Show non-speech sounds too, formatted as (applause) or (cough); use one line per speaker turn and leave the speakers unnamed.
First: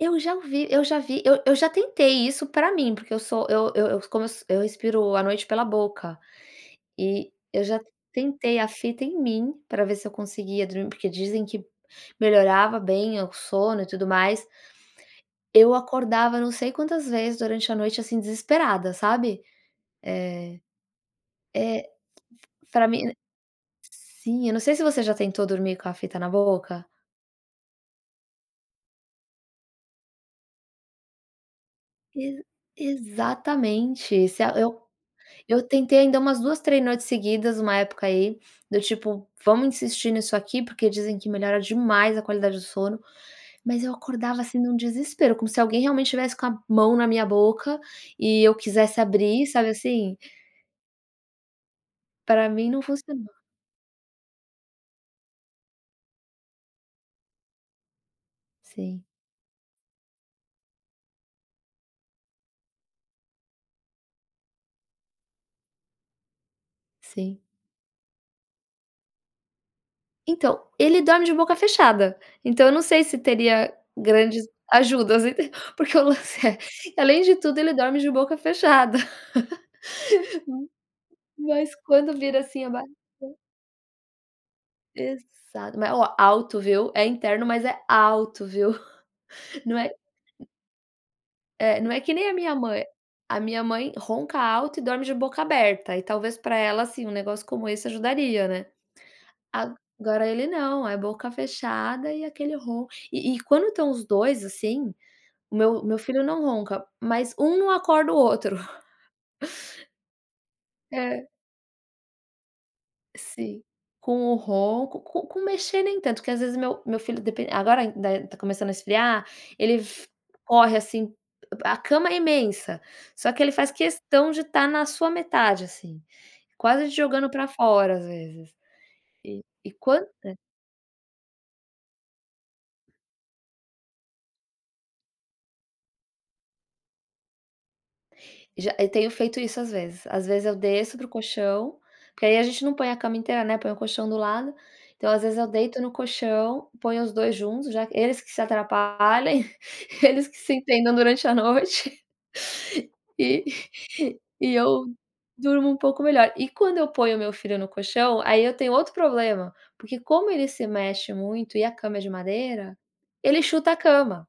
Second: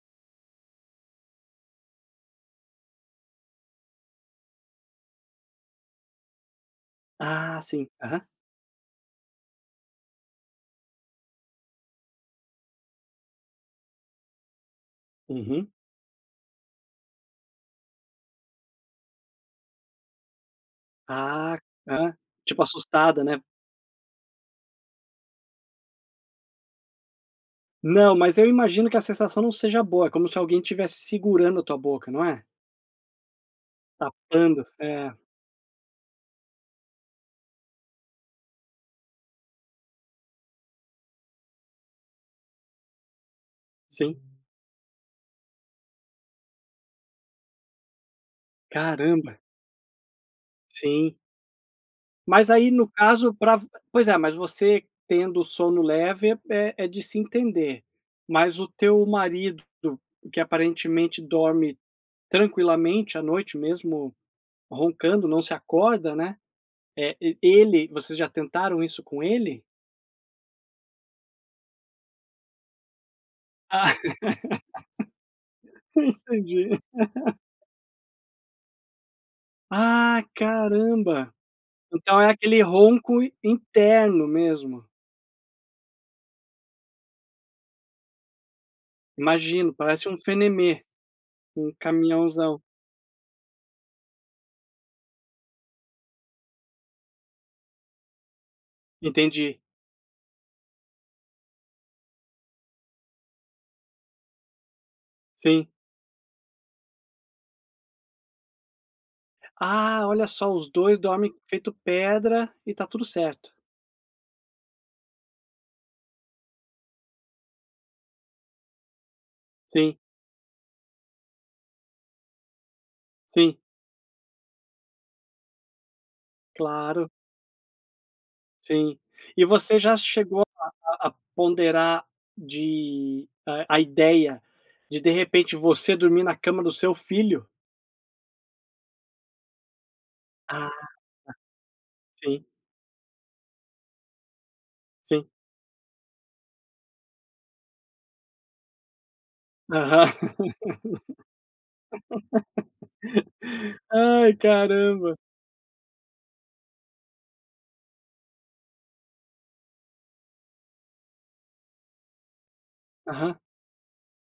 Eu já ouvi eu já vi eu eu já tentei isso para mim, porque eu sou eu eu eu como eu so eu respiro à noite pela boca, e
Ah
eu já
sim, aham.
tentei a fita em mim para ver se eu conseguia dormir porque dizem que melhorava bem o sono e tudo mais.
Uhum.
Eu acordava não sei quantas vezes durante a noite, assim, desesperada, sabe, eh
Ah
é,
ah, tipo,
para mim
assustada, né.
sim, eu não sei se você já tentou dormir com a fita na boca
Não, mas eu imagino que a sensação não seja boa, como se alguém tivesse segurando a tua boca, não
Ex
é?
exatamente, se a
Tapando,
eu
é.
eu tentei ainda umas 2, 3 noites seguidas uma época aí, do tipo: "Vamos insistir nisso aqui, porque dizem que melhora demais a qualidade do sono", mas eu
Sim.
acordava, assim, em um desespero como se alguém realmente estivesse com a mão na minha boca e eu quisesse
Caramba.
abrir, sabe, assim?
Sim.
Para
Mas
mim
aí
não
no
funcionou.
caso para v pois é, mas você tendo o sono leve é é de se entender. Mas o teu
Sim.
marido que aparentemente dorme tranquilamente à noite mesmo roncando não se acorda, né, eh,
Sim.
ele vocês já tentaram isso com ele?
Então, ele dorme de boca fechada. Então eu não sei se teria
Ah.
grandes ajudas, entendeu, porque o
(laughs)
lance é,
Entendi.
além de tudo ele dorme de boca fechada.
Ah,
(laughs)
caramba.
M mas quando
Então é
vira,
aquele
assim, a barriga
ronco i interno mesmo.
Exato. Mas olha, alto viu, é interno mas é alto viu? (chuckles)
Imagino,
Não é
parece um fenéme, um
É, não é que nem a minha
caminhãozão.
mãe. A minha mãe ronca alto e dorme de boca aberta e talvez para ela, assim, um negócio como esse ajudaria, né.
Entendi.
Agora ele não, é boca fechada e aquele ronco e e quando estão os 2, assim,
Sim.
meu meu filho não ronca, mas um não acorda o outro. (chuckles)
Ah, olha só, os 2
É.
dormem feito pedra e está tudo certo.
Sim, com o ronco, com com mexer nem tanto, que às vezes meu meu filho depen agora ainda está começando a esfriar, ele
Sim.
f corre assim, a a cama é imensa, só que ele
Sim.
faz questão de estar na sua metade, assim, quase te
Claro.
jogando para fora, às vezes.
Sim. E
E e
você já
quanta
chegou a a a ponderar de a a ideia de de repente você dormir na cama do seu filho?
Já, eu tenho feito isso às vezes. Às vezes, eu
Ah,
desço para o colchão, porque aí a
sim.
gente não põe a cama inteira, né, põe o colchão do lado. Então, às
Sim.
vezes, eu deito no colchão, ponho os 2 juntos já eles que se atrapalhem,
Aham.
(chuckles) eles que se entendam durante a noite, (chuckles) e
(laughs) Ai,
e eu
caramba.
durmo um pouco melhor. E quando eu ponho o meu filho no colchão, aí eu tenho outro problema, porque como ele se mexe muito e a cama é de madeira,
Aham.
ele chuta a cama.